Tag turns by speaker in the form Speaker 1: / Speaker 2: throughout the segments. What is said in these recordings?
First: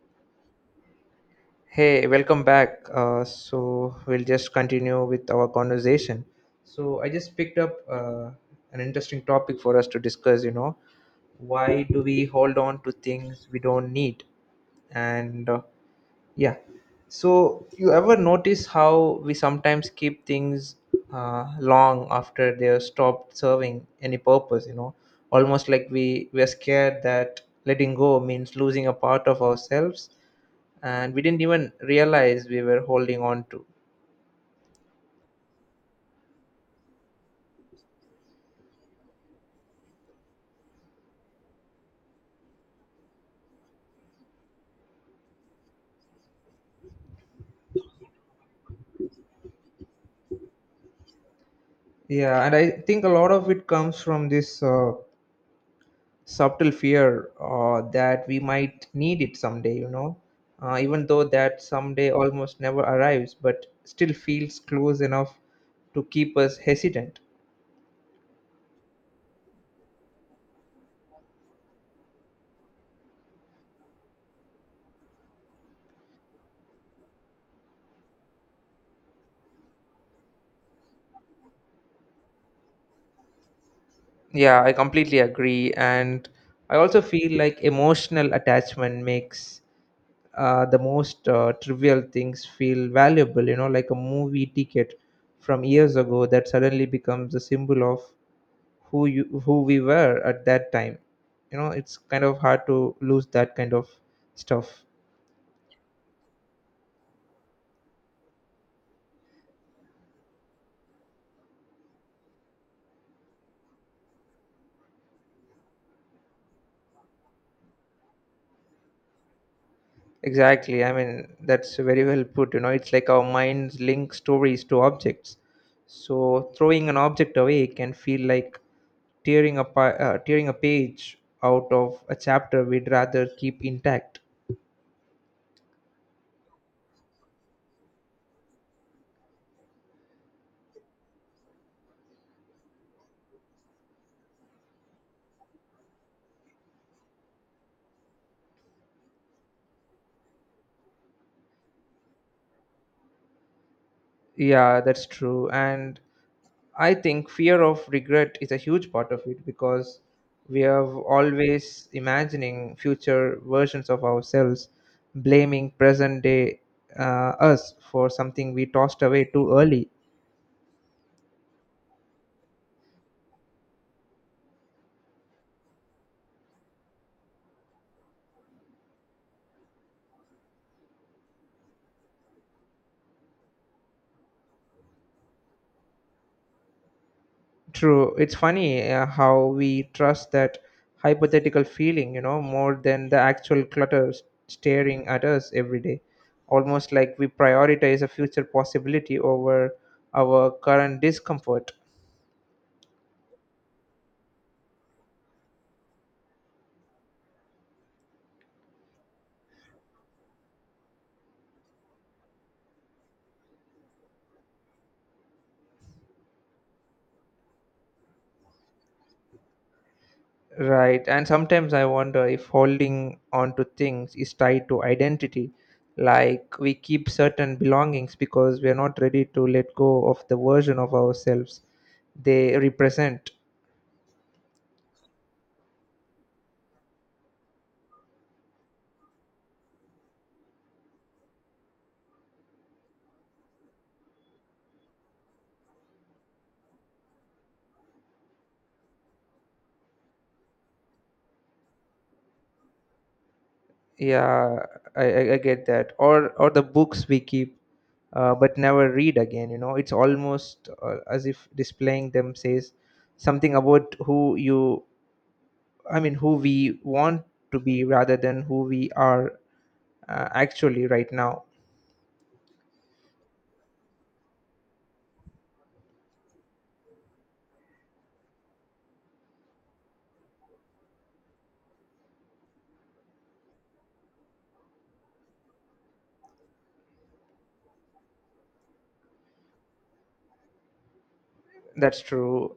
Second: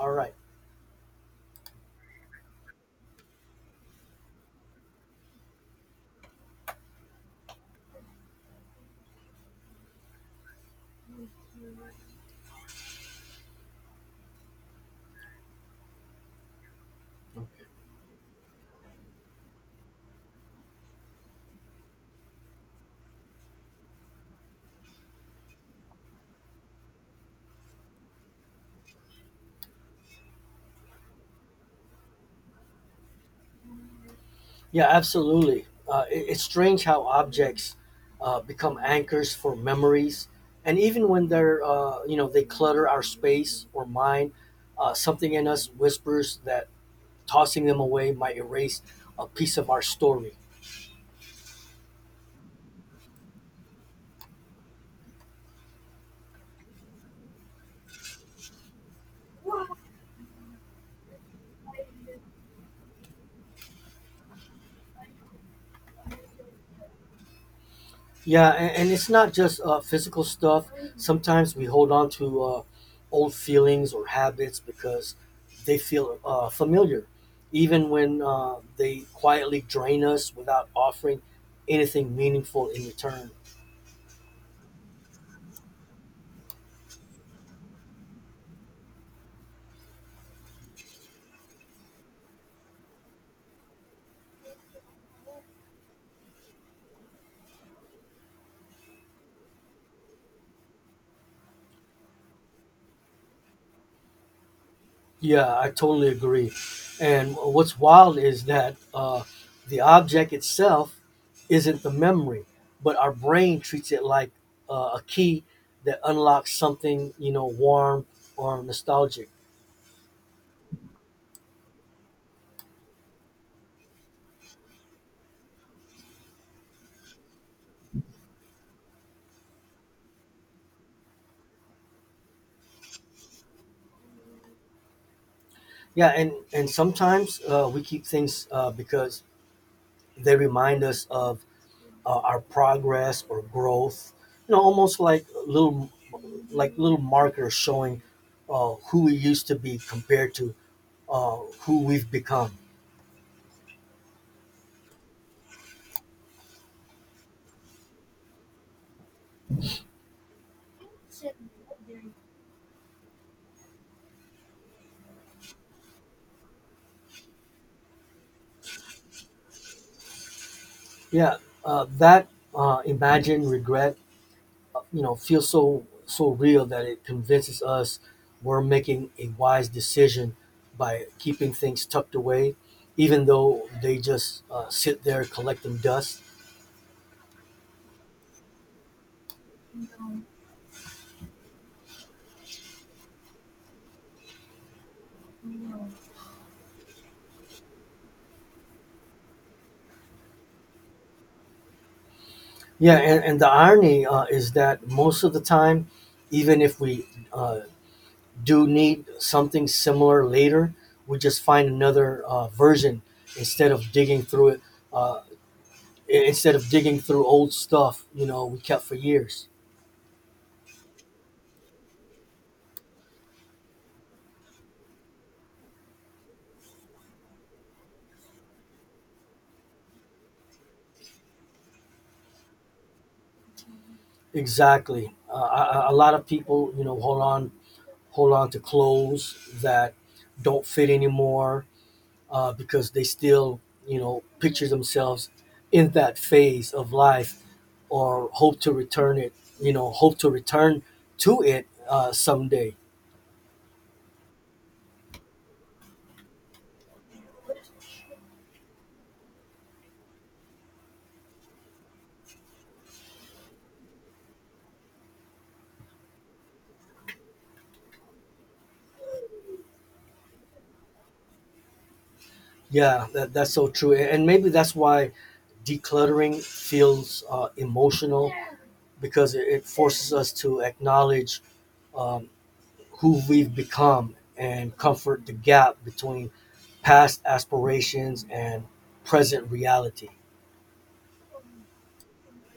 Speaker 1: All right.
Speaker 2: Hey, welcome back. So we'll just continue with our conversation. So I just picked up an interesting topic for us to discuss. You know, why do we hold on to things we don't need? And uh, yeah, so you ever notice how we sometimes keep things long after they're stopped serving any purpose? You know, almost like we we're scared that letting go means losing a part of ourselves and we didn't even realize we were holding on to.
Speaker 1: Yeah, absolutely. It's strange how objects become anchors for memories, and even when they're you know they clutter our space or mind, something in us whispers that tossing them away might erase a piece of our story.
Speaker 2: Yeah, and I think a lot of it comes from this subtle fear that we might need it someday, you know, even though that someday almost never arrives, but still feels close enough to keep us hesitant.
Speaker 1: Yeah, and it's not just physical stuff. Sometimes we hold on to old feelings or habits because they feel familiar, even when they quietly drain us without offering anything meaningful in return.
Speaker 2: Yeah, I completely agree. And I also feel like emotional attachment makes the most trivial things feel valuable, you know, like a movie ticket from years ago that suddenly becomes a symbol of who we were at that time. You know, it's kind of hard to lose that kind of stuff.
Speaker 1: Yeah, I totally agree. And what's wild is that the object itself isn't the memory, but our brain treats it like a key that unlocks something, you know, warm or nostalgic.
Speaker 2: Exactly. I mean, that's very well put. You know, it's like our minds link stories to objects, so throwing an object away can feel like tearing a page out of a chapter we'd rather keep intact.
Speaker 1: Yeah, and sometimes we keep things because they remind us of our progress or growth. You know, almost like little markers showing who we used to be compared to who we've become.
Speaker 2: Yeah, that's true. And I think fear of regret is a huge part of it because we are always imagining future versions of ourselves, blaming present day us for something we tossed away too early.
Speaker 1: Yeah, that imagine regret, you know, feels so real that it convinces us we're making a wise decision by keeping things tucked away, even though they just sit there collecting dust.
Speaker 2: True. It's funny how we trust that hypothetical feeling, you know, more than the actual clutter staring at us every day. Almost like we prioritize a future possibility over our current discomfort.
Speaker 1: Yeah, and the irony is that most of the time, even if we do need something similar later, we just find another version instead of digging through it uh, I- instead of digging through old stuff, you know, we kept for years.
Speaker 2: Right. And sometimes I wonder if holding on to things is tied to identity. Like we keep certain belongings because we are not ready to let go of the version of ourselves they represent.
Speaker 1: Exactly. A lot of people, you know, hold on to clothes that don't fit anymore because they still, you know, picture themselves in that phase of life or hope to return to it someday.
Speaker 2: Yeah, I get that. Or the books we keep but never read again. You know, it's almost as if displaying them says something about who you, I mean, who we want to be rather than who we are actually right now.
Speaker 1: Yeah, that's so true. And maybe that's why decluttering feels emotional because it forces us to acknowledge um, who we've become and comfort the gap between past aspirations and present reality.
Speaker 2: That's true.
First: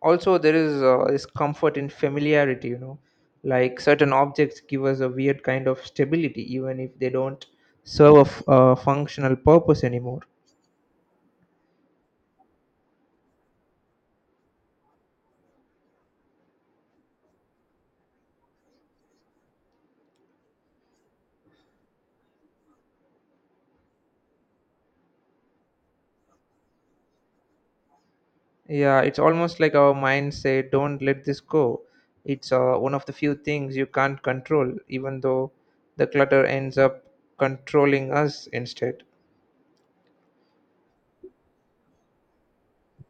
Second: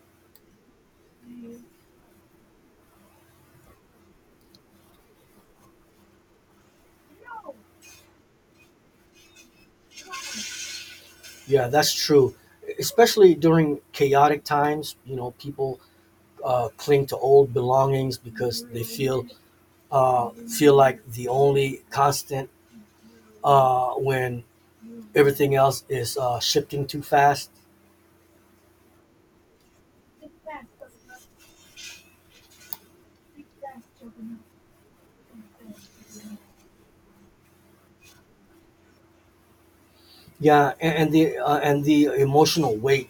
Speaker 2: Also, there is this comfort in familiarity, you know, like certain objects give us a weird kind of stability, even if they don't serve a a functional purpose anymore.
Speaker 1: Yeah, that's true. Especially during chaotic times, you know, people cling to old belongings because they feel like the only constant when everything else is shifting too fast.
Speaker 2: Yeah, it's almost like our minds say, don't let this go. It's one of the few things you can't control, even though the clutter ends up controlling us instead.
Speaker 1: Yeah, and the emotional weight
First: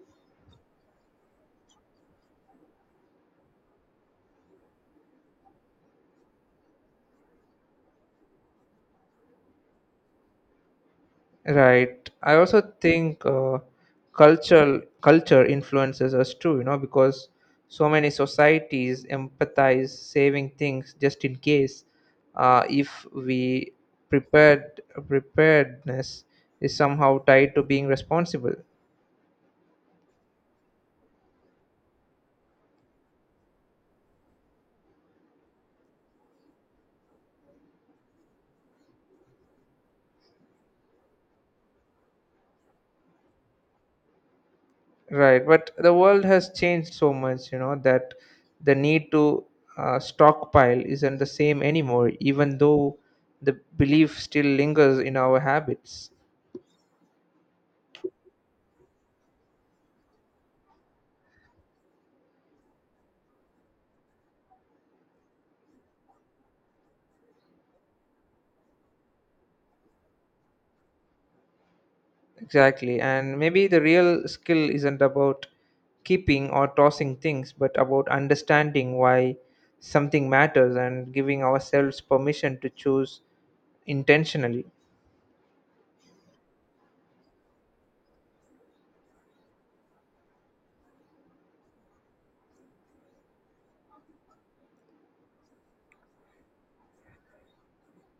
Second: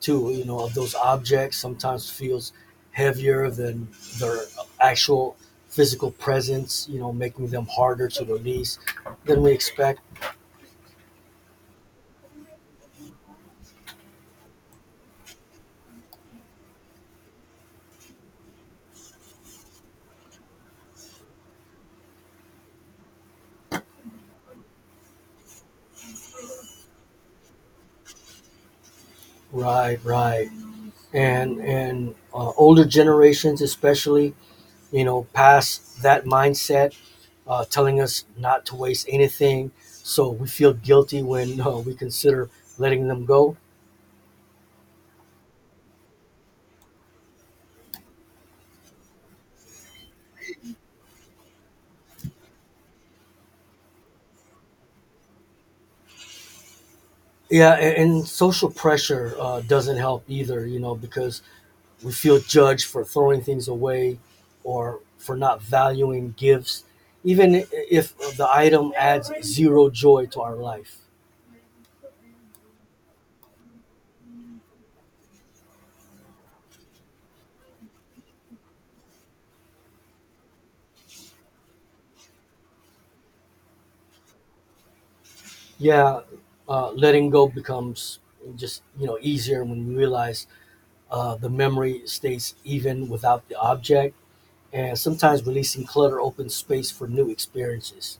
Speaker 1: too, you know, of those objects sometimes feels heavier than their actual physical presence, you know, making them harder to release than we expect.
Speaker 2: Right. I also think cultural culture influences us too, you know, because so many societies empathize saving things just in case. If we prepared preparedness is somehow tied to being responsible.
Speaker 1: Right, right. And older generations especially, you know, past that mindset telling us not to waste anything. So we feel guilty when we consider letting them go.
Speaker 2: Right, but the world has changed so much, you know, that the need to stockpile isn't the same anymore, even though the belief still lingers in our habits.
Speaker 1: Yeah, and social pressure doesn't help either, you know, because we feel judged for throwing things away or for not valuing gifts, even if the item adds zero joy to our life.
Speaker 2: Exactly. And maybe the real skill isn't about keeping or tossing things, but about understanding why something matters and giving ourselves permission to choose intentionally.
Speaker 1: Yeah, letting go becomes just, you know, easier when we realize the memory stays even without the object. And sometimes releasing clutter opens space for new experiences.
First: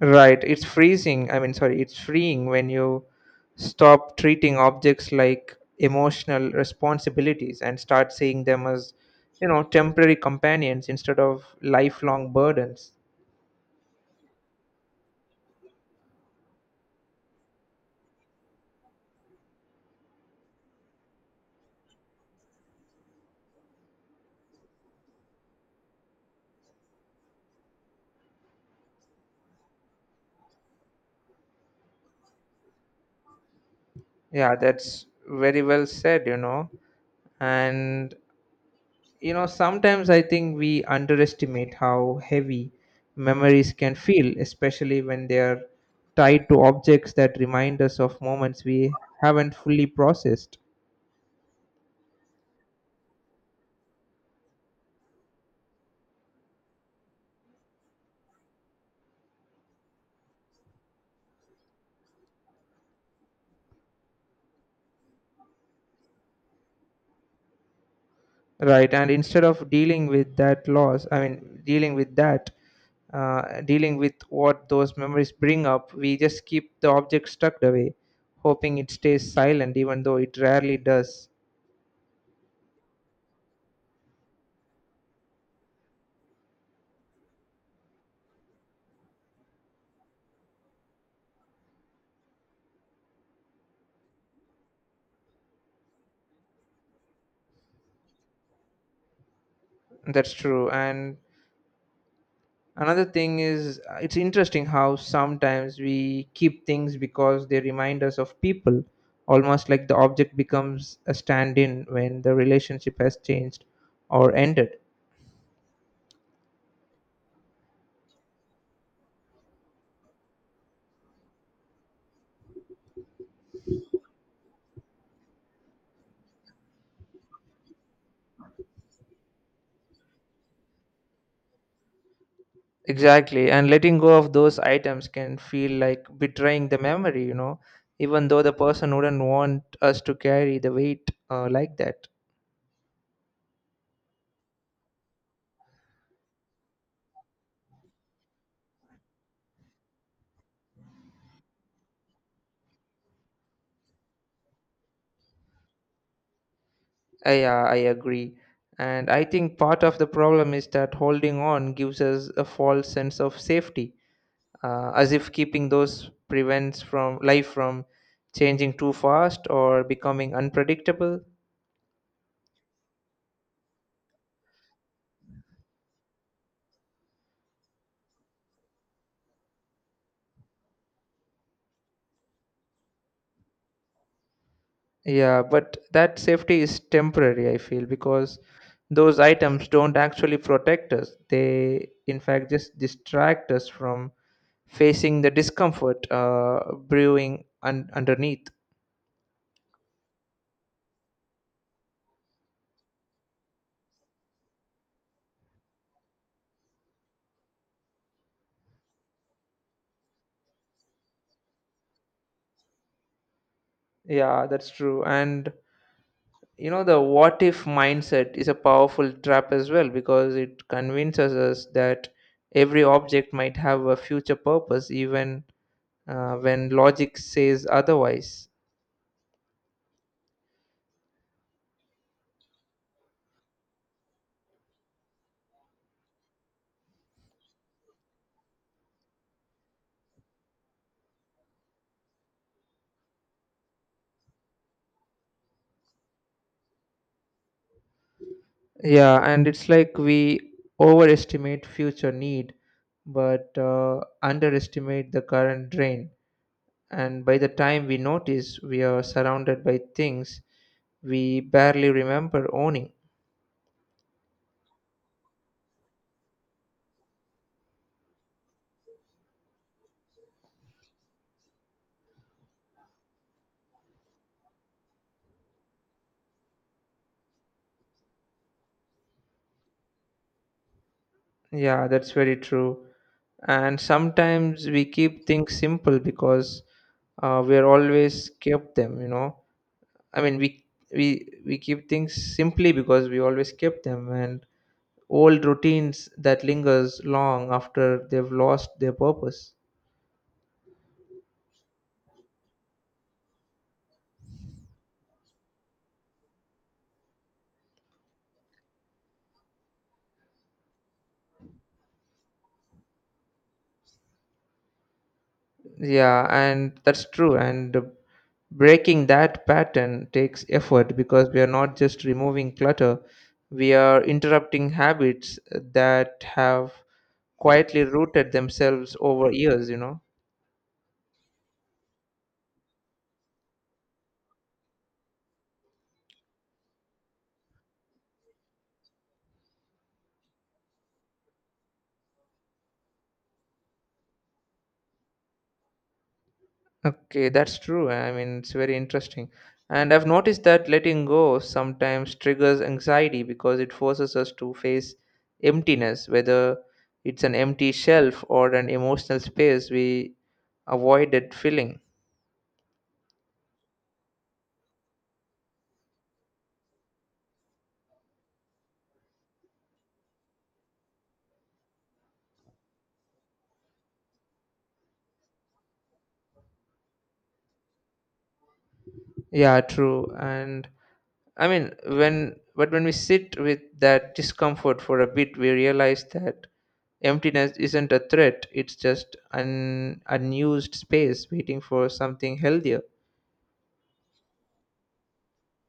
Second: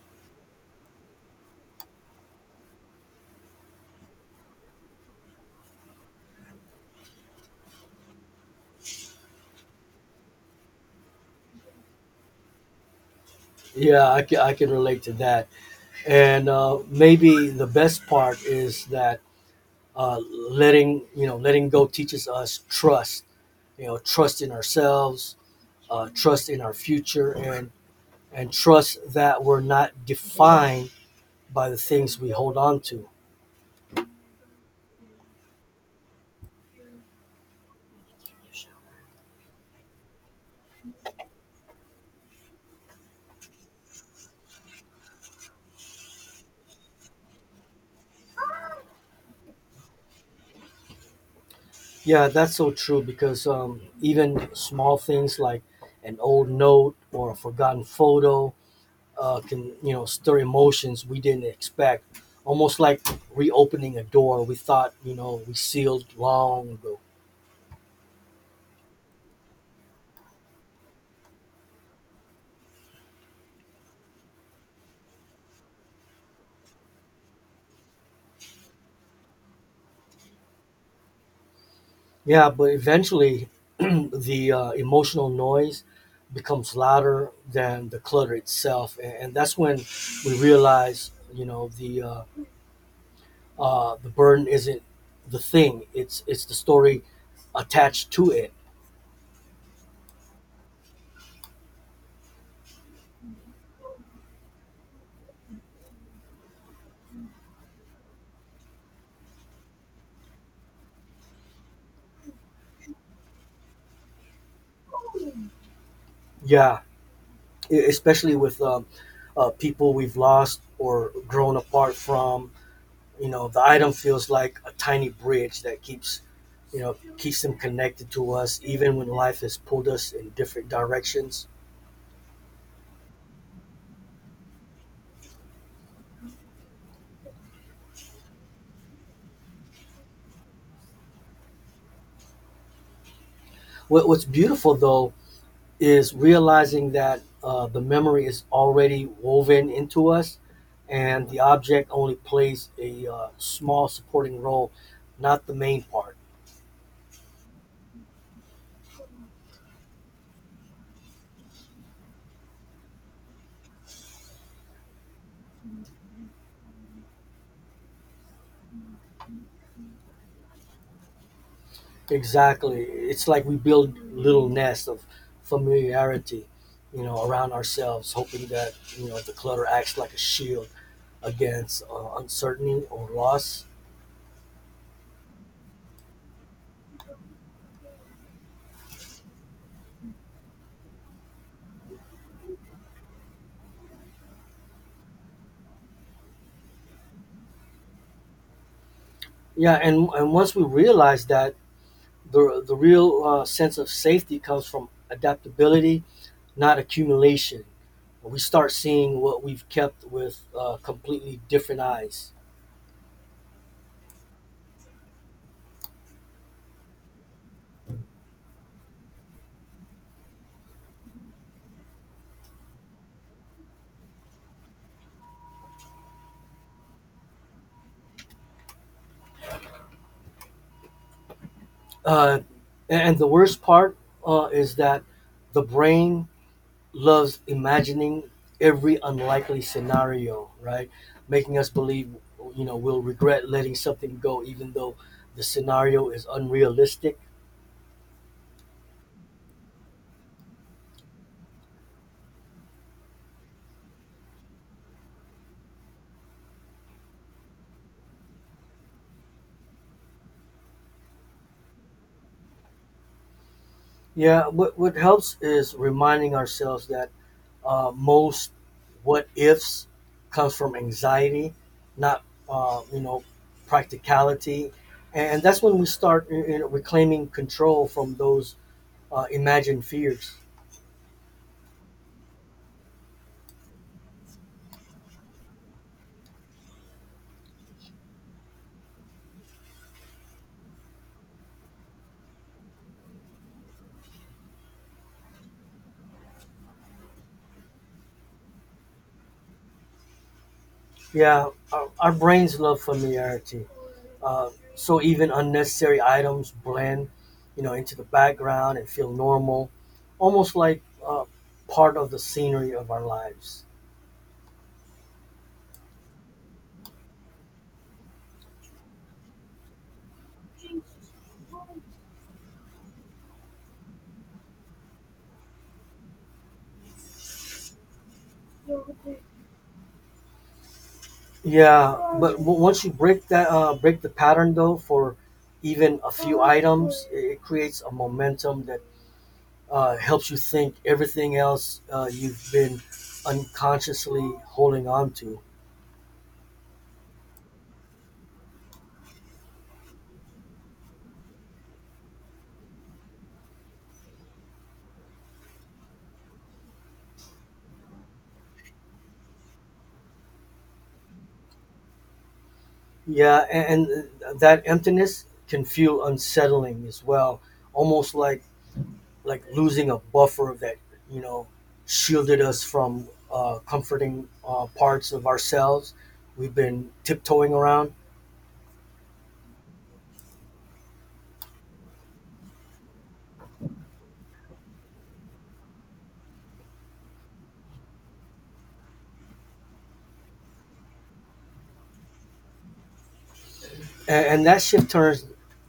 Speaker 2: Right. It's freezing. I mean, sorry, it's freeing when you stop treating objects like emotional responsibilities and start seeing them as, you know, temporary companions instead of lifelong burdens.
Speaker 1: Yeah, I can relate to that, and maybe the best part is that uh, letting you know letting go teaches us trust, you know, trust in ourselves, trust in our future, and trust that we're not defined by the things we hold on to.
Speaker 2: Yeah, that's very well said, you know. And You know, sometimes I think we underestimate how heavy memories can feel, especially when they are tied to objects that remind us of moments we haven't fully processed.
Speaker 1: Yeah, that's so true, because even small things like an old note or a forgotten photo can, you know, stir emotions we didn't expect. Almost like reopening a door we thought, you know, we sealed long ago.
Speaker 2: Right, and instead of dealing with that loss, I mean, dealing with that, dealing with what those memories bring up, we just keep the object tucked away, hoping it stays silent, even though it rarely does.
Speaker 1: Yeah, but eventually the emotional noise becomes louder than the clutter itself, and, that's when we realize, you know, the burden isn't the thing; it's the story attached to it.
Speaker 2: That's true. And another thing is it's interesting how sometimes we keep things because they remind us of people, almost like the object becomes a stand-in when the relationship has changed or ended.
Speaker 1: Yeah, especially with people we've lost or grown apart from. You know, the item feels like a tiny bridge that keeps them connected to us, even when life has pulled us in different directions.
Speaker 2: Exactly, and letting go of those items can feel like betraying the memory, you know, even though the person wouldn't want us to carry the weight like that.
Speaker 1: What's beautiful though is realizing that the memory is already woven into us, and the object only plays a small supporting role, not the main part.
Speaker 2: Yeah, I agree, and I think part of the problem is that holding on gives us a false sense of safety, as if keeping those prevents from life from changing too fast or becoming unpredictable.
Speaker 1: Exactly, it's like we build little nests of familiarity, you know, around ourselves, hoping that, you know, the clutter acts like a shield against uncertainty or loss.
Speaker 2: Yeah, but that safety is temporary, I feel, because those items don't actually protect us, they in fact just distract us from facing the discomfort brewing underneath.
Speaker 1: Yeah, and once we realize that the real sense of safety comes from adaptability, not accumulation. We start seeing what we've kept with completely different eyes.
Speaker 2: Yeah, that's true. And you know, the what if mindset is a powerful trap as well because it convinces us that every object might have a future purpose, even when logic says otherwise.
Speaker 1: Uh, and the worst part is that the brain loves imagining every unlikely scenario, right? Making us believe, you know, we'll regret letting something go, even though the scenario is unrealistic.
Speaker 2: Yeah, and it's like we overestimate future need but underestimate the current drain, and by the time we notice we are surrounded by things we barely remember owning.
Speaker 1: Yeah, what helps is reminding ourselves that most what ifs comes from anxiety, not practicality, and that's when we start you know, reclaiming control from those imagined fears.
Speaker 2: Yeah, that's very true. And sometimes we keep things simple because we're always kept them, you know. I mean, we keep things simply because we always kept them, and old routines that lingers long after they've lost their purpose.
Speaker 1: Yeah, our brains love familiarity, uh, so even unnecessary items blend, you know, into the background and feel normal, almost like part of the scenery of our lives.
Speaker 2: Yeah, and that's true. And breaking that pattern takes effort because we are not just removing clutter, we are interrupting habits that have quietly rooted themselves over years, you know.
Speaker 1: Yeah, but w- once you break that break the pattern though, for even a few items, it creates a momentum that helps you think everything else you've been unconsciously holding on to.
Speaker 2: Okay, that's true. I mean, it's very interesting, and I've noticed that letting go sometimes triggers anxiety because it forces us to face emptiness, whether it's an empty shelf or an emotional space we avoided filling.
Speaker 1: Yeah, and that emptiness can feel unsettling as well, almost like losing a buffer that, you know, shielded us from comforting parts of ourselves we've been tiptoeing around.
Speaker 2: Yeah, true. And I mean, when we sit with that discomfort for a bit we realize that emptiness isn't a threat, it's just an unused space waiting for something healthier.
Speaker 1: And, that shift turns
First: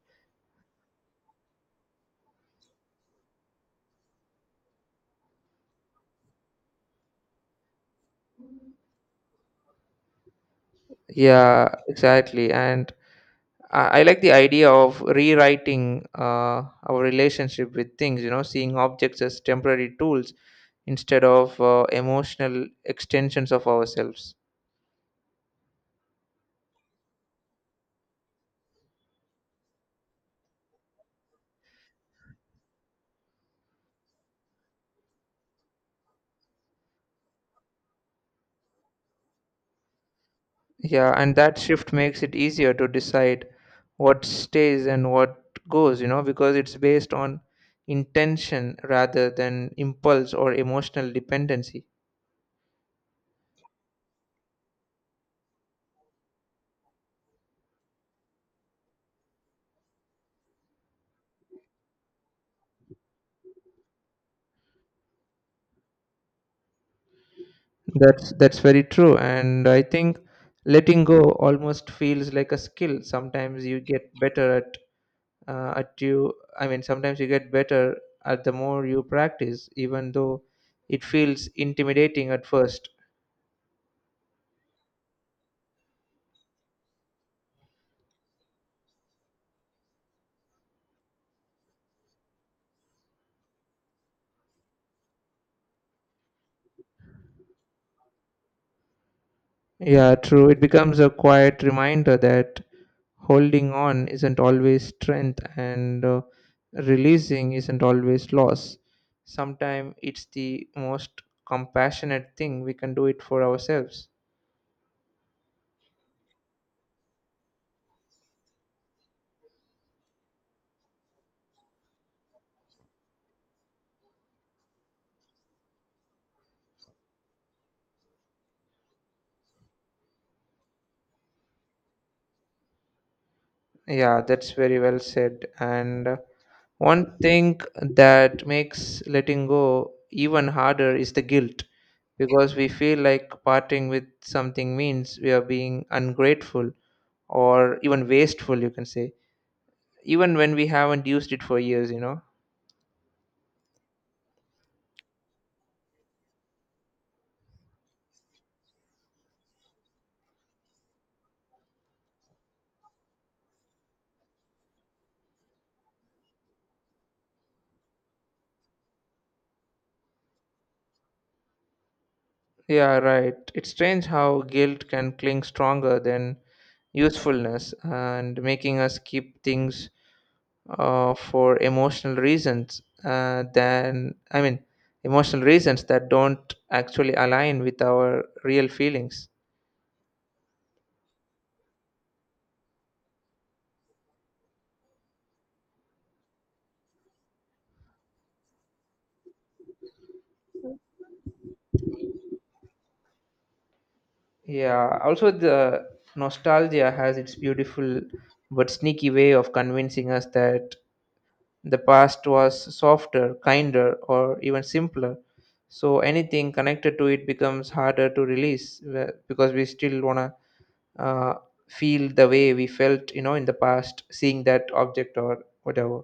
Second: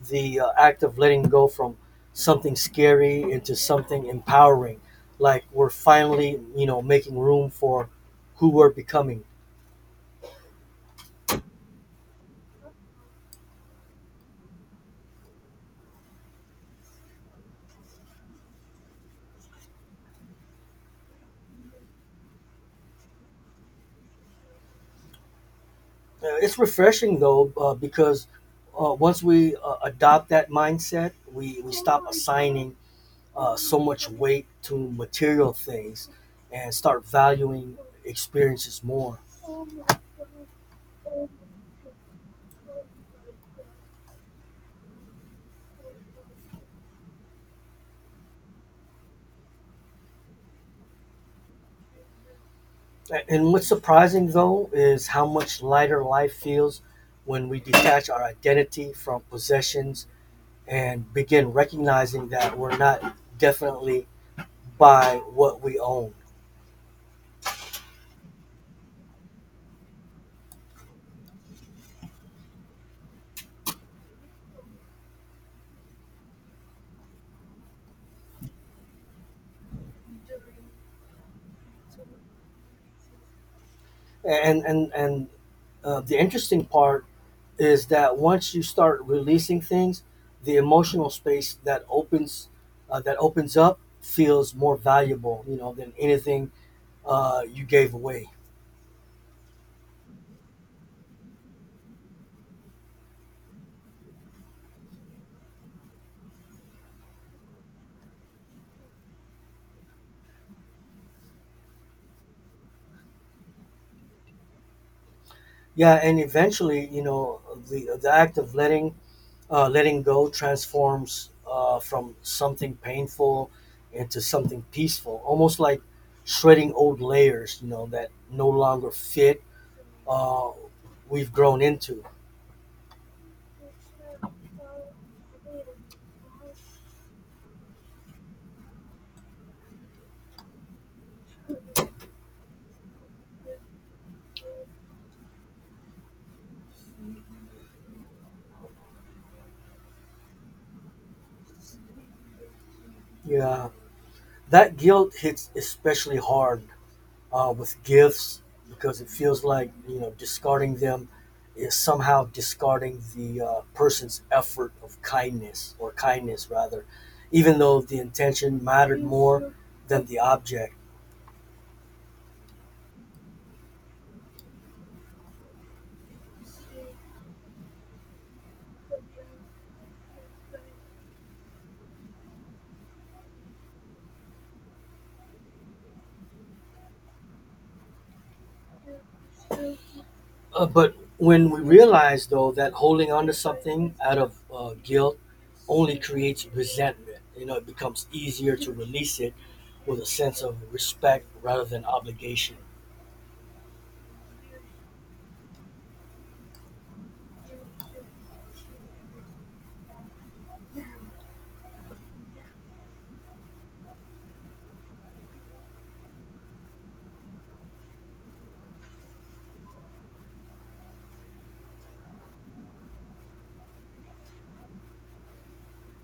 Speaker 1: the act of letting go from something scary into something empowering, like we're finally, you know, making room for who we're becoming.
Speaker 2: Yeah, exactly. And I like the idea of rewriting our relationship with things, you know, seeing objects as temporary tools instead of emotional extensions of ourselves.
Speaker 1: It's refreshing though, because once we adopt that mindset, we stop assigning so much weight to material things and start valuing experiences more.
Speaker 2: Yeah, and that shift makes it easier to decide what stays and what goes, you know, because it's based on intention rather than impulse or emotional dependency.
Speaker 1: And what's surprising though is how much lighter life feels when we detach our identity from possessions and begin recognizing that we're not definitely by what we own.
Speaker 2: That's very true, and I think letting go almost feels like a skill. Sometimes you get better at uh, at you. Sometimes you get better at the more you practice, even though it feels intimidating at first.
Speaker 1: And the interesting part is that once you start releasing things, the emotional space that opens up feels more valuable, you know, than anything you gave away.
Speaker 2: Yeah, true. It becomes a quiet reminder that holding on isn't always strength, and releasing isn't always loss. Sometimes it's the most compassionate thing we can do it for ourselves.
Speaker 1: Yeah, and eventually, you know, the act of letting go transforms from something painful into something peaceful, almost like shredding old layers, you know, that no longer fit. Uh, we've grown into.
Speaker 2: Yeah, that's very well said. And one thing that makes letting go even harder is the guilt, because we feel like parting with something means we are being ungrateful or even wasteful, you can say, even when we haven't used it for years, you know.
Speaker 1: Yeah, that guilt hits especially hard with gifts because it feels like, you know, discarding them is somehow discarding the person's effort of kindness, or kindness rather, even though the intention mattered more than the object.
Speaker 2: Yeah, right. It's strange how guilt can cling stronger than usefulness and making us keep things for emotional reasons than I mean emotional reasons that don't actually align with our real feelings.
Speaker 1: But when we realize though that holding on to something out of guilt only creates resentment, you know, it becomes easier to release it with a sense of respect rather than obligation.
Speaker 2: Yeah, also the nostalgia has its beautiful but sneaky way of convincing us that the past was softer, kinder, or even simpler. So anything connected to it becomes harder to release because we still wanna uh, feel the way we felt, you know, in the past, seeing that object or whatever.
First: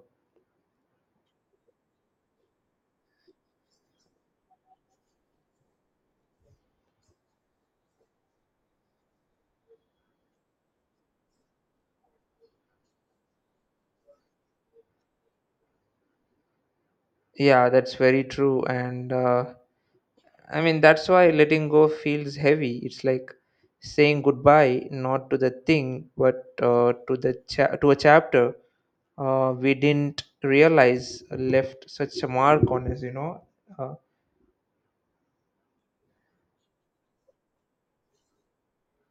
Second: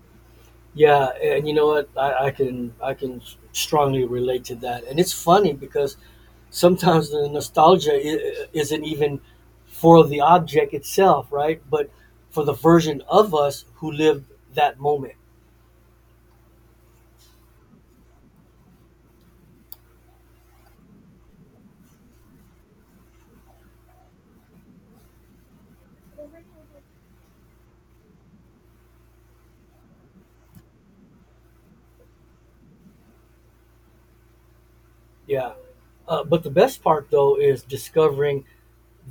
Speaker 1: Yeah, and you know what? I can strongly relate to that, and it's funny because sometimes the nostalgia isn't even for the object itself, right? But for the version of us who lived that moment.
Speaker 2: Yeah, that's very true. And I mean, that's why letting go feels heavy. It's like saying goodbye, not to the thing, but to a chapter we didn't realize left such a mark on us. You know. Uh,
Speaker 1: Yeah. But the best part though is discovering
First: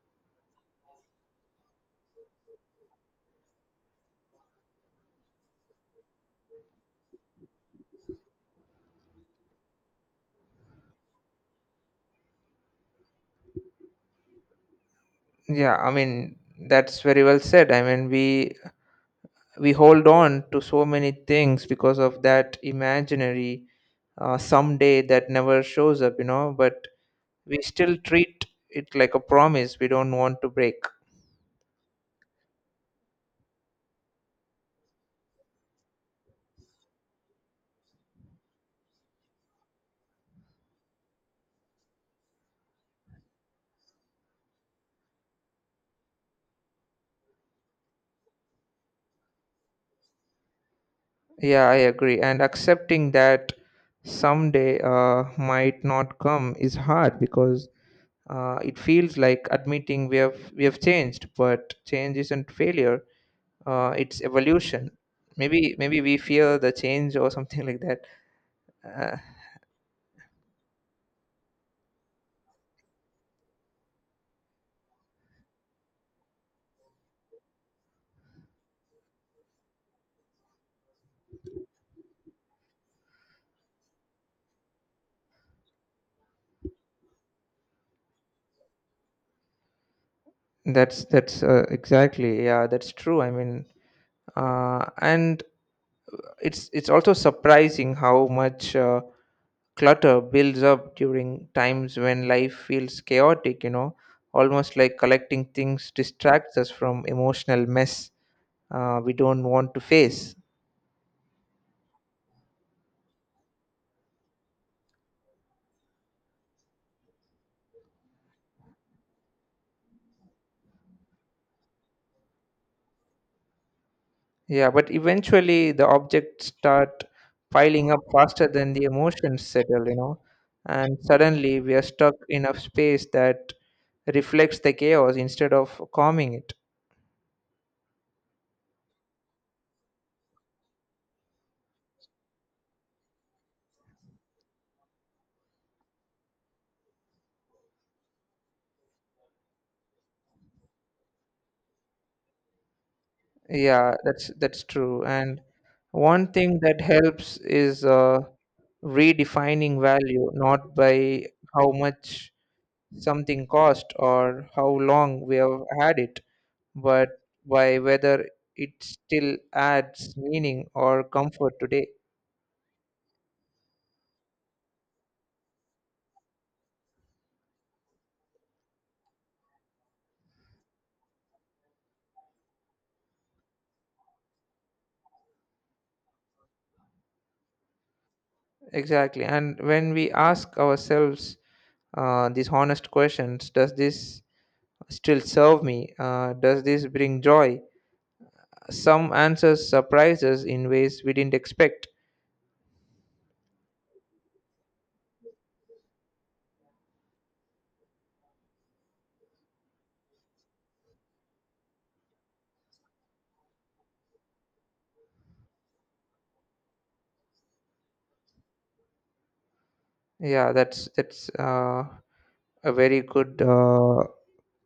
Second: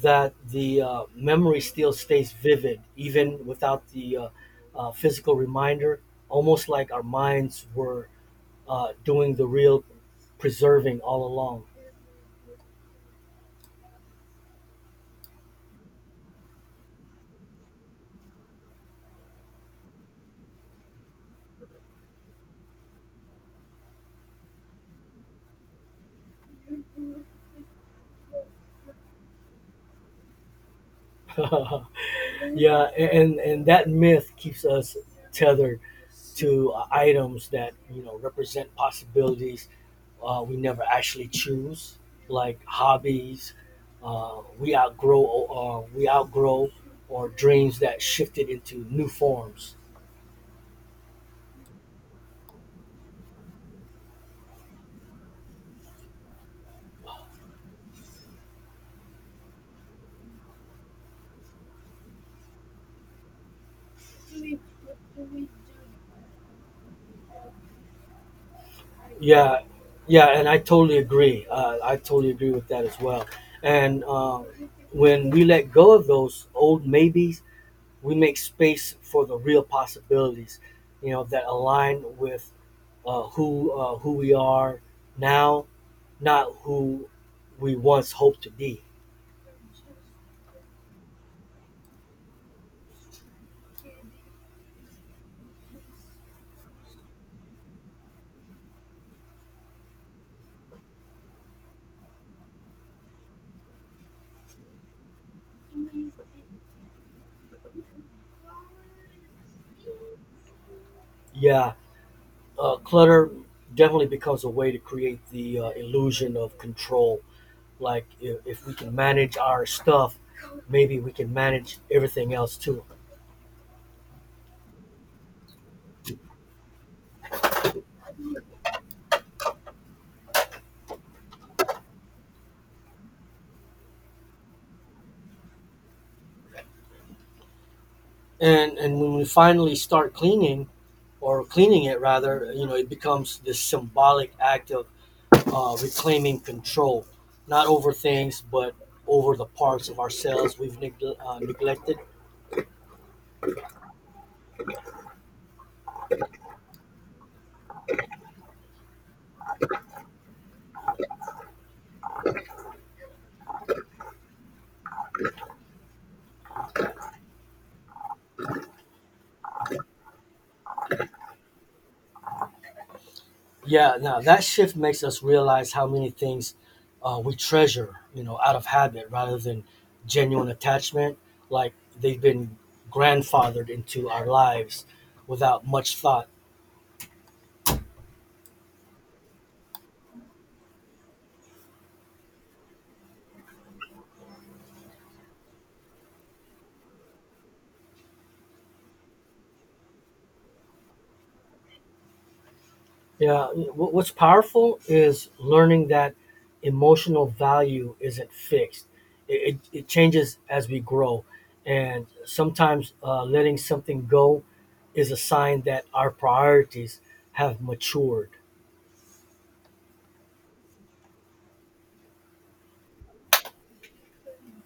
Speaker 1: that the memory still stays vivid even without the physical reminder, almost like our minds were doing the real preserving all along.
Speaker 2: yeah, I mean, that's very well said. I mean, we hold on to so many things because of that imaginary someday that never shows up. You know, but we still treat it like a promise we don't want to break.
Speaker 1: Yeah, and that myth keeps us tethered to items that, you know, represent possibilities we never actually choose, like hobbies we outgrow, or dreams that shifted into new forms.
Speaker 2: Yeah, I agree. And accepting that someday might not come is hard because it feels like admitting we have changed, but change isn't failure. It's evolution. Maybe we fear the change or something like that. Uh,
Speaker 1: Yeah, yeah, and I totally agree. I totally agree with that as well. And when we let go of those old maybes, we make space for the real possibilities, you know, that align with who we are now, not who we once hoped to be.
Speaker 2: that's Exactly, yeah, that's true. I mean, and it's also surprising how much. Clutter builds up during times when life feels chaotic, you know, almost like collecting things distracts us from emotional mess we don't want to face.
Speaker 1: Yeah, clutter definitely becomes a way to create the illusion of control. Like if we can manage our stuff, maybe we can manage everything else too.
Speaker 2: Yeah, but eventually the objects start piling up faster than the emotions settle, you know, and suddenly we are stuck in a space that reflects the chaos instead of calming it.
Speaker 1: And when we finally start cleaning, or cleaning it rather, you know, it becomes this symbolic act of reclaiming control, not over things, but over the parts of ourselves we've neglected.
Speaker 2: Yeah, that's true. And one thing that helps is redefining value, not by how much something cost or how long we have had it, but by whether it still adds meaning or comfort today.
Speaker 1: Yeah, now that shift makes us realize how many things we treasure, you know, out of habit rather than genuine attachment. Like they've been grandfathered into our lives without much thought.
Speaker 2: Exactly. And when we ask ourselves these honest questions, does this still serve me? Does this bring joy? Some answers surprise us in ways we didn't expect.
Speaker 1: Yeah, what's powerful is learning that emotional value isn't fixed. It changes as we grow. And sometimes letting something go is a sign that our priorities have matured.
Speaker 2: Yeah, that's a very good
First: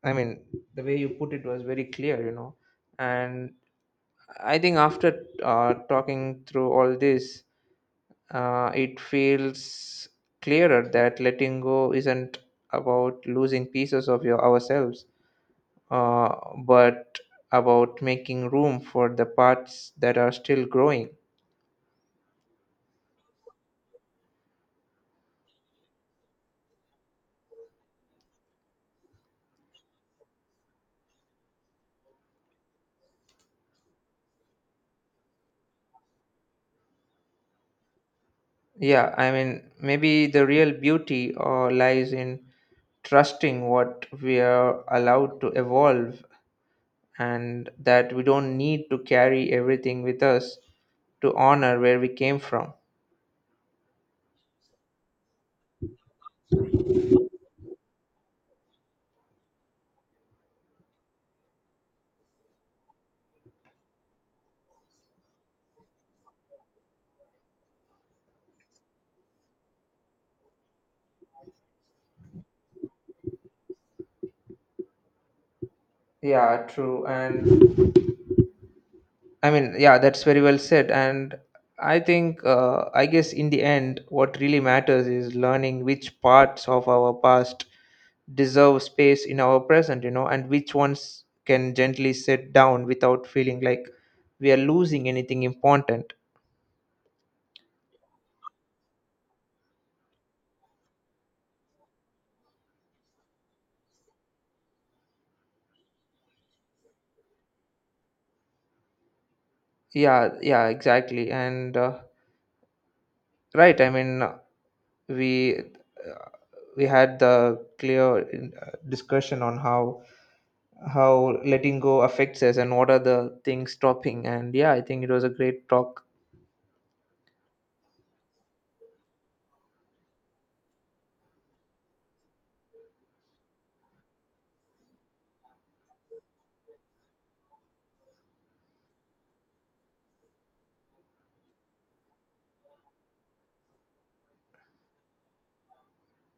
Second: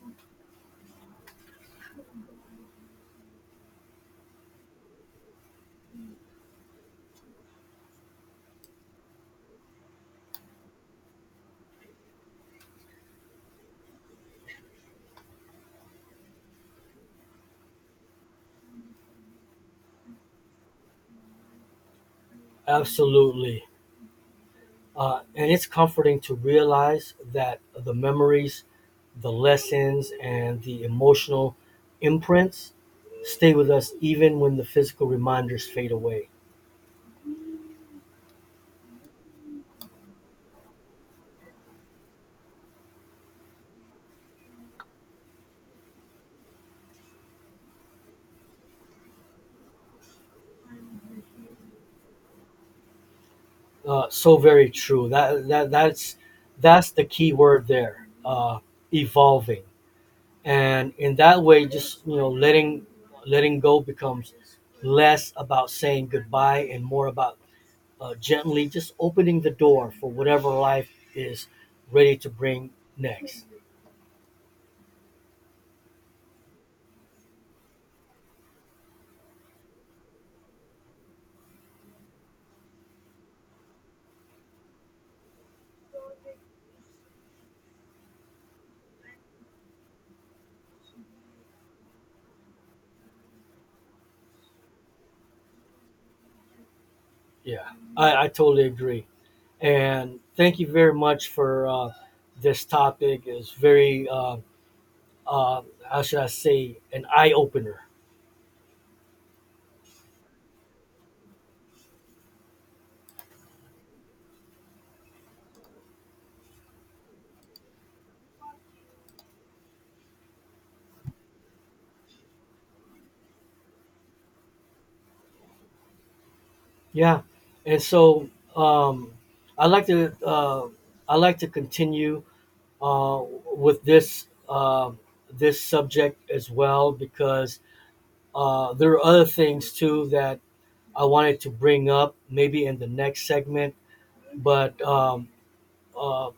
Speaker 2: I mean, the way you put it was very clear, you know. And I think after talking through all this, it feels clearer that letting go isn't about losing pieces of your ourselves, uh, but about making room for the parts that are still growing.
Speaker 1: Absolutely. And it's comforting to realize that the memories, the lessons, and the emotional imprints stay with us even when the physical reminders fade away.
Speaker 2: Yeah, I mean, maybe the real beauty lies in trusting what we are allowed to evolve, and that we don't need to carry everything with us to honor where we came from.
Speaker 1: So very true. That's the key word there. Evolving, and in that way, just, you know, letting go becomes less about saying goodbye and more about gently just opening the door for whatever life is ready to bring next.
Speaker 2: Yeah, true. And I mean, yeah, that's very well said. And I think, I guess in the end, what really matters is learning which parts of our past deserve space in our present, you know, and which ones can gently sit down without feeling like we are losing anything important.
Speaker 1: Yeah, I totally agree. And thank you very much for this topic. It's very, uh, how should I say, an eye opener.
Speaker 2: Yeah, yeah, exactly. And right, I mean, we uh, we had the clear discussion on how letting go affects us and what are the things stopping. And yeah, I think it was a great talk.
Speaker 1: Yeah, and um, I like to uh, I like to continue uh, with this subject as well because there are other things too that I wanted to bring up maybe in the next segment. But uh,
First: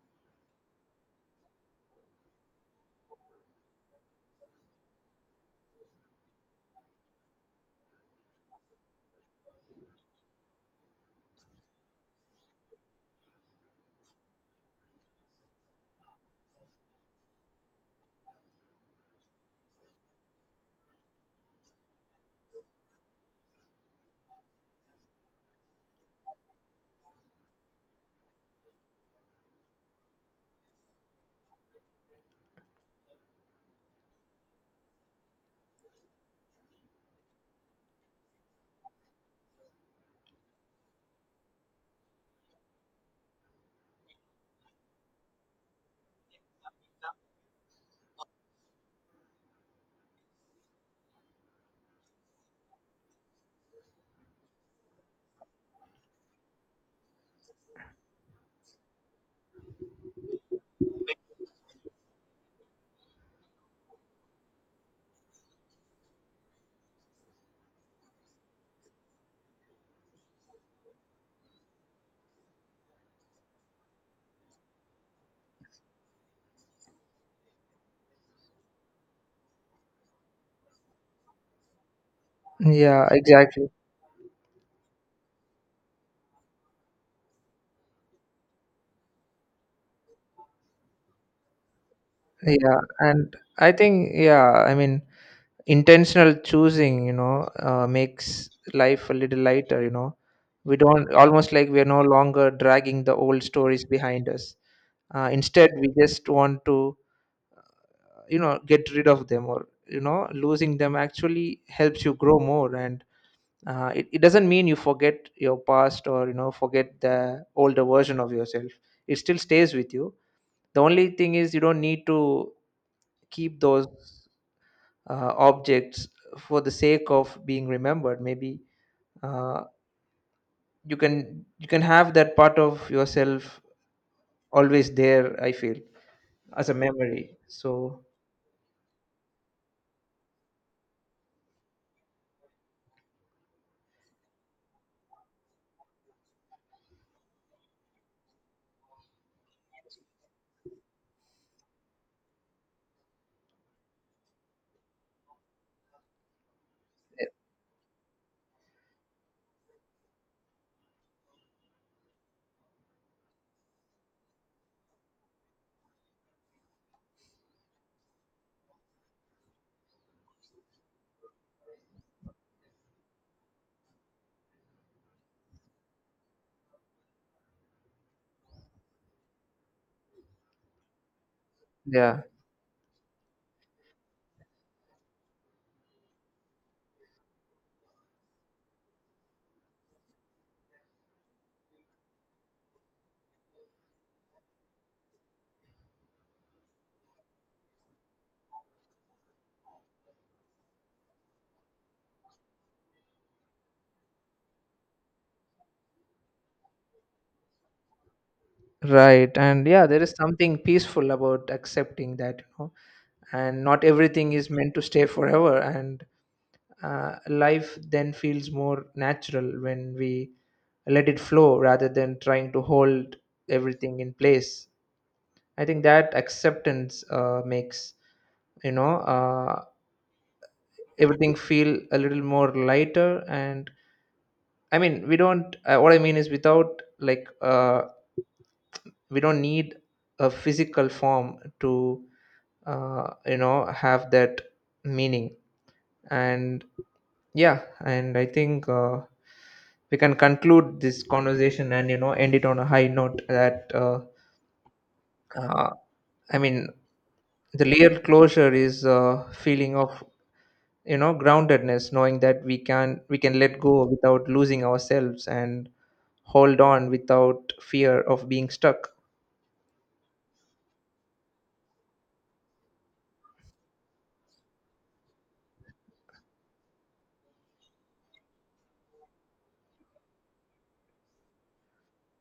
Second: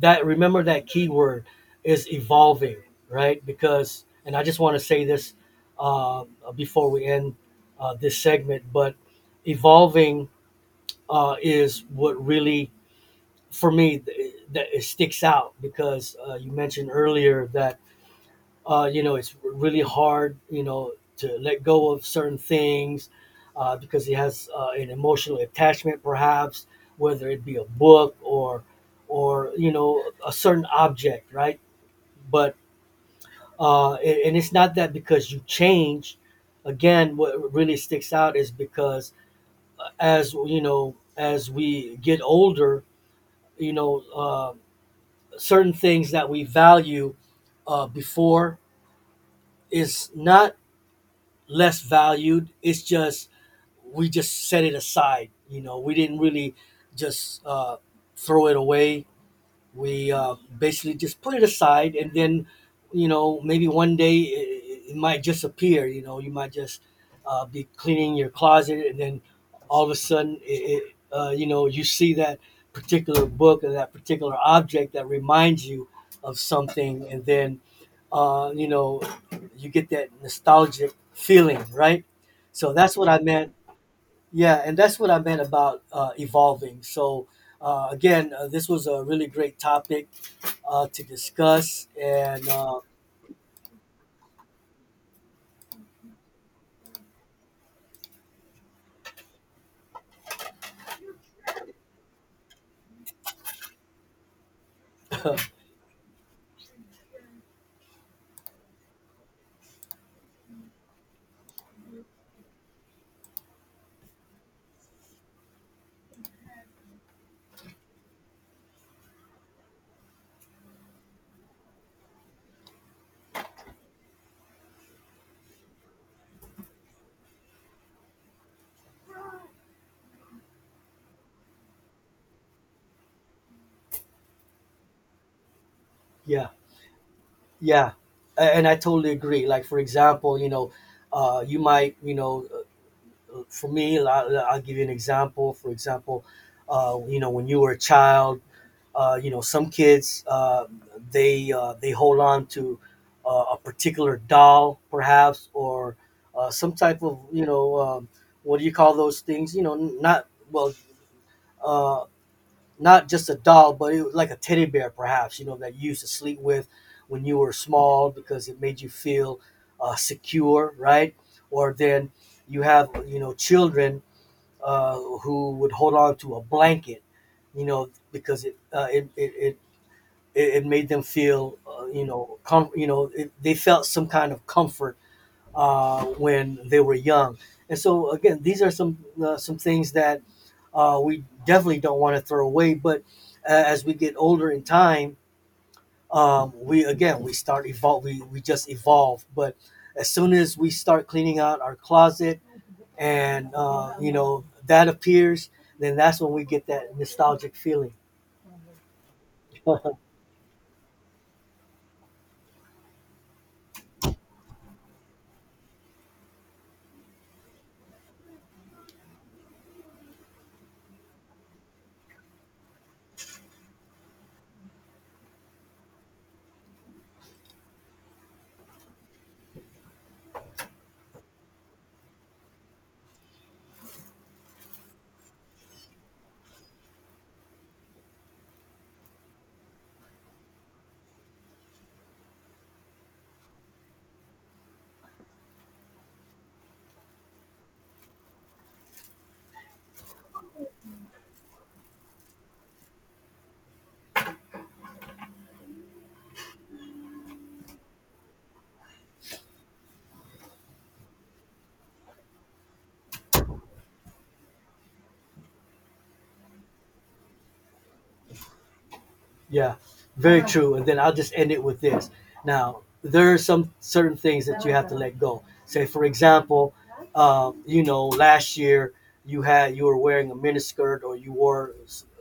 Speaker 1: that remember, that keyword is evolving, right? Because and I just want to say this uh, before we end this segment. But evolving is what really for me that it sticks out because you mentioned earlier that you know, it's really hard, you know, to let go of certain things because he has an emotional attachment perhaps, whether it be a book or you know, a certain object, right? But uh, and and it's not that because you change. Again, what really sticks out is because, as you know, as we get older, you know uh, certain things that we value before is not less valued. It's just we just set it aside. You know, we didn't really just throw it away. We basically just put it aside, and then, you know, maybe one day it might just appear. You know, you might just be cleaning your closet, and then all of a sudden it, you know, you see that particular book or that particular object that reminds you of something, and then, you know, you get that nostalgic feeling, right? So that's
Speaker 2: Yeah,
Speaker 1: what I meant.
Speaker 2: exactly.
Speaker 1: Yeah, and that's what I meant about evolving. So, again, this was a really great topic to discuss, and
Speaker 2: Yeah, and I think, yeah, I mean, intentional choosing, you know, makes life a little lighter, you know. We don't, almost like we are no longer dragging the old stories behind us. uh, instead we just want to, you know, get rid of them, or you know, losing them actually helps you grow more. And it doesn't mean you forget your past, or you know, forget the older version of yourself. It still stays with you. The only thing is you don't need to keep those objects for the sake of being remembered, maybe. uh, you can, you can have that part of yourself always there, I feel,
Speaker 1: yeah,
Speaker 2: as a memory. So
Speaker 1: yeah, and I totally agree. Like, for example, you know, uh, you might, you know, uh, for me, I'll give you an example. For example, you know, when you were a child, you know, some kids they hold on to a particular doll, perhaps, or some type of, you know, what do you call those things? You know, not, well, uh, not just a doll, but it was like a teddy bear, perhaps. You know, that you used to sleep with when you were small because it made you feel secure, right? Or then you have, you know, children who would hold on to a blanket, you know, because it made them feel, you
Speaker 2: yeah.
Speaker 1: know, you know, they felt some kind of comfort when they were young. And so again, these are some things that we definitely don't want to throw away. But as we get older in time, we again we start evolve. We just evolve. But as soon as we start cleaning out our closet, and you know, that appears, then that's when we get that nostalgic feeling.
Speaker 2: Right. And yeah, there is something peaceful about accepting that, you know, and not everything is meant to stay forever. And life then feels more natural when we let it flow rather than trying to hold everything in place. I think that acceptance makes, you know, uh, everything feel a little more lighter. And I mean, we don't, what I mean is, without like, we don't need a physical form to, you know, have that meaning. And yeah, and I think, we can conclude this conversation and you know, end it on a high note that uh, I mean, the real closure is a feeling of, you know, groundedness, knowing that we can let go without losing ourselves, and hold on without fear of being stuck.
Speaker 1: Yeah, very true. And then I'll just end it with this. Now, there are some certain things that you have to let go. Say, for example, you know, last year you were wearing a miniskirt, or you wore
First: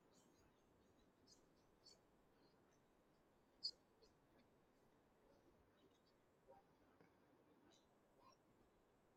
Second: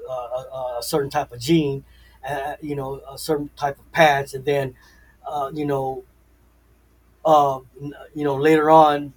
Speaker 1: a certain type of jean, you know, a certain type of pants, and then uh, you know, uh, you know, later on,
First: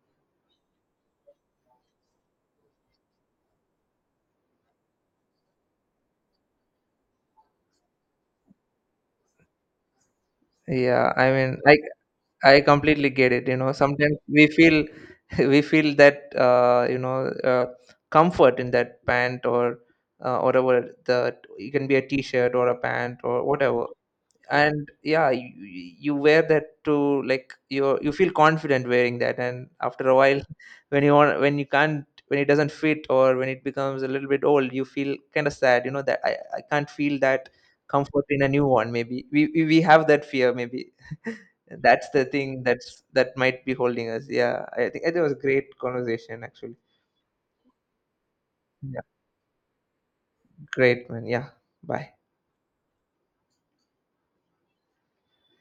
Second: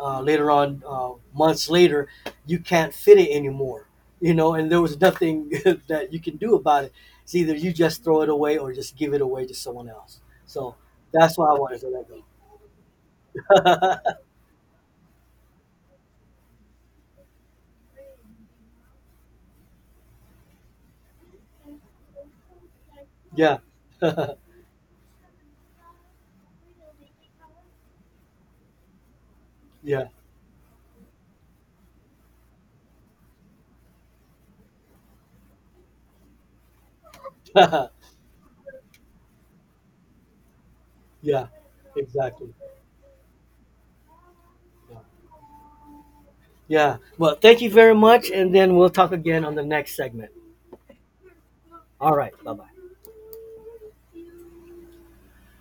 Speaker 1: months later, you can't fit it anymore. You know, and there was nothing that you can do about it. It's either you just throw it away or just give it away to someone else. So
Speaker 2: Yeah, I
Speaker 1: that's why I
Speaker 2: mean, like,
Speaker 1: wanted to let
Speaker 2: I completely get it. You know,
Speaker 1: go.
Speaker 2: sometimes we feel we feel that, you know, comfort in that pant, or whatever, the it can be a t-shirt or a pant or
Speaker 1: yeah,
Speaker 2: whatever. And yeah, you wear that to, like, you feel confident wearing that, and
Speaker 1: yeah,
Speaker 2: after a while when you want, when you can't, when it doesn't fit or when it becomes a little bit old, you feel kind of sad, you know, I can't feel that comfort in a new one, maybe. We have that fear maybe.
Speaker 1: yeah,
Speaker 2: That's the
Speaker 1: exactly.
Speaker 2: thing, that's that might be holding us. Yeah, I
Speaker 1: Yeah.
Speaker 2: think it was a great conversation actually.
Speaker 1: Yeah. Well, thank you very much, and then we'll
Speaker 2: Yeah,
Speaker 1: talk again on the next segment.
Speaker 2: great man. Yeah, bye.
Speaker 1: All right. Bye bye.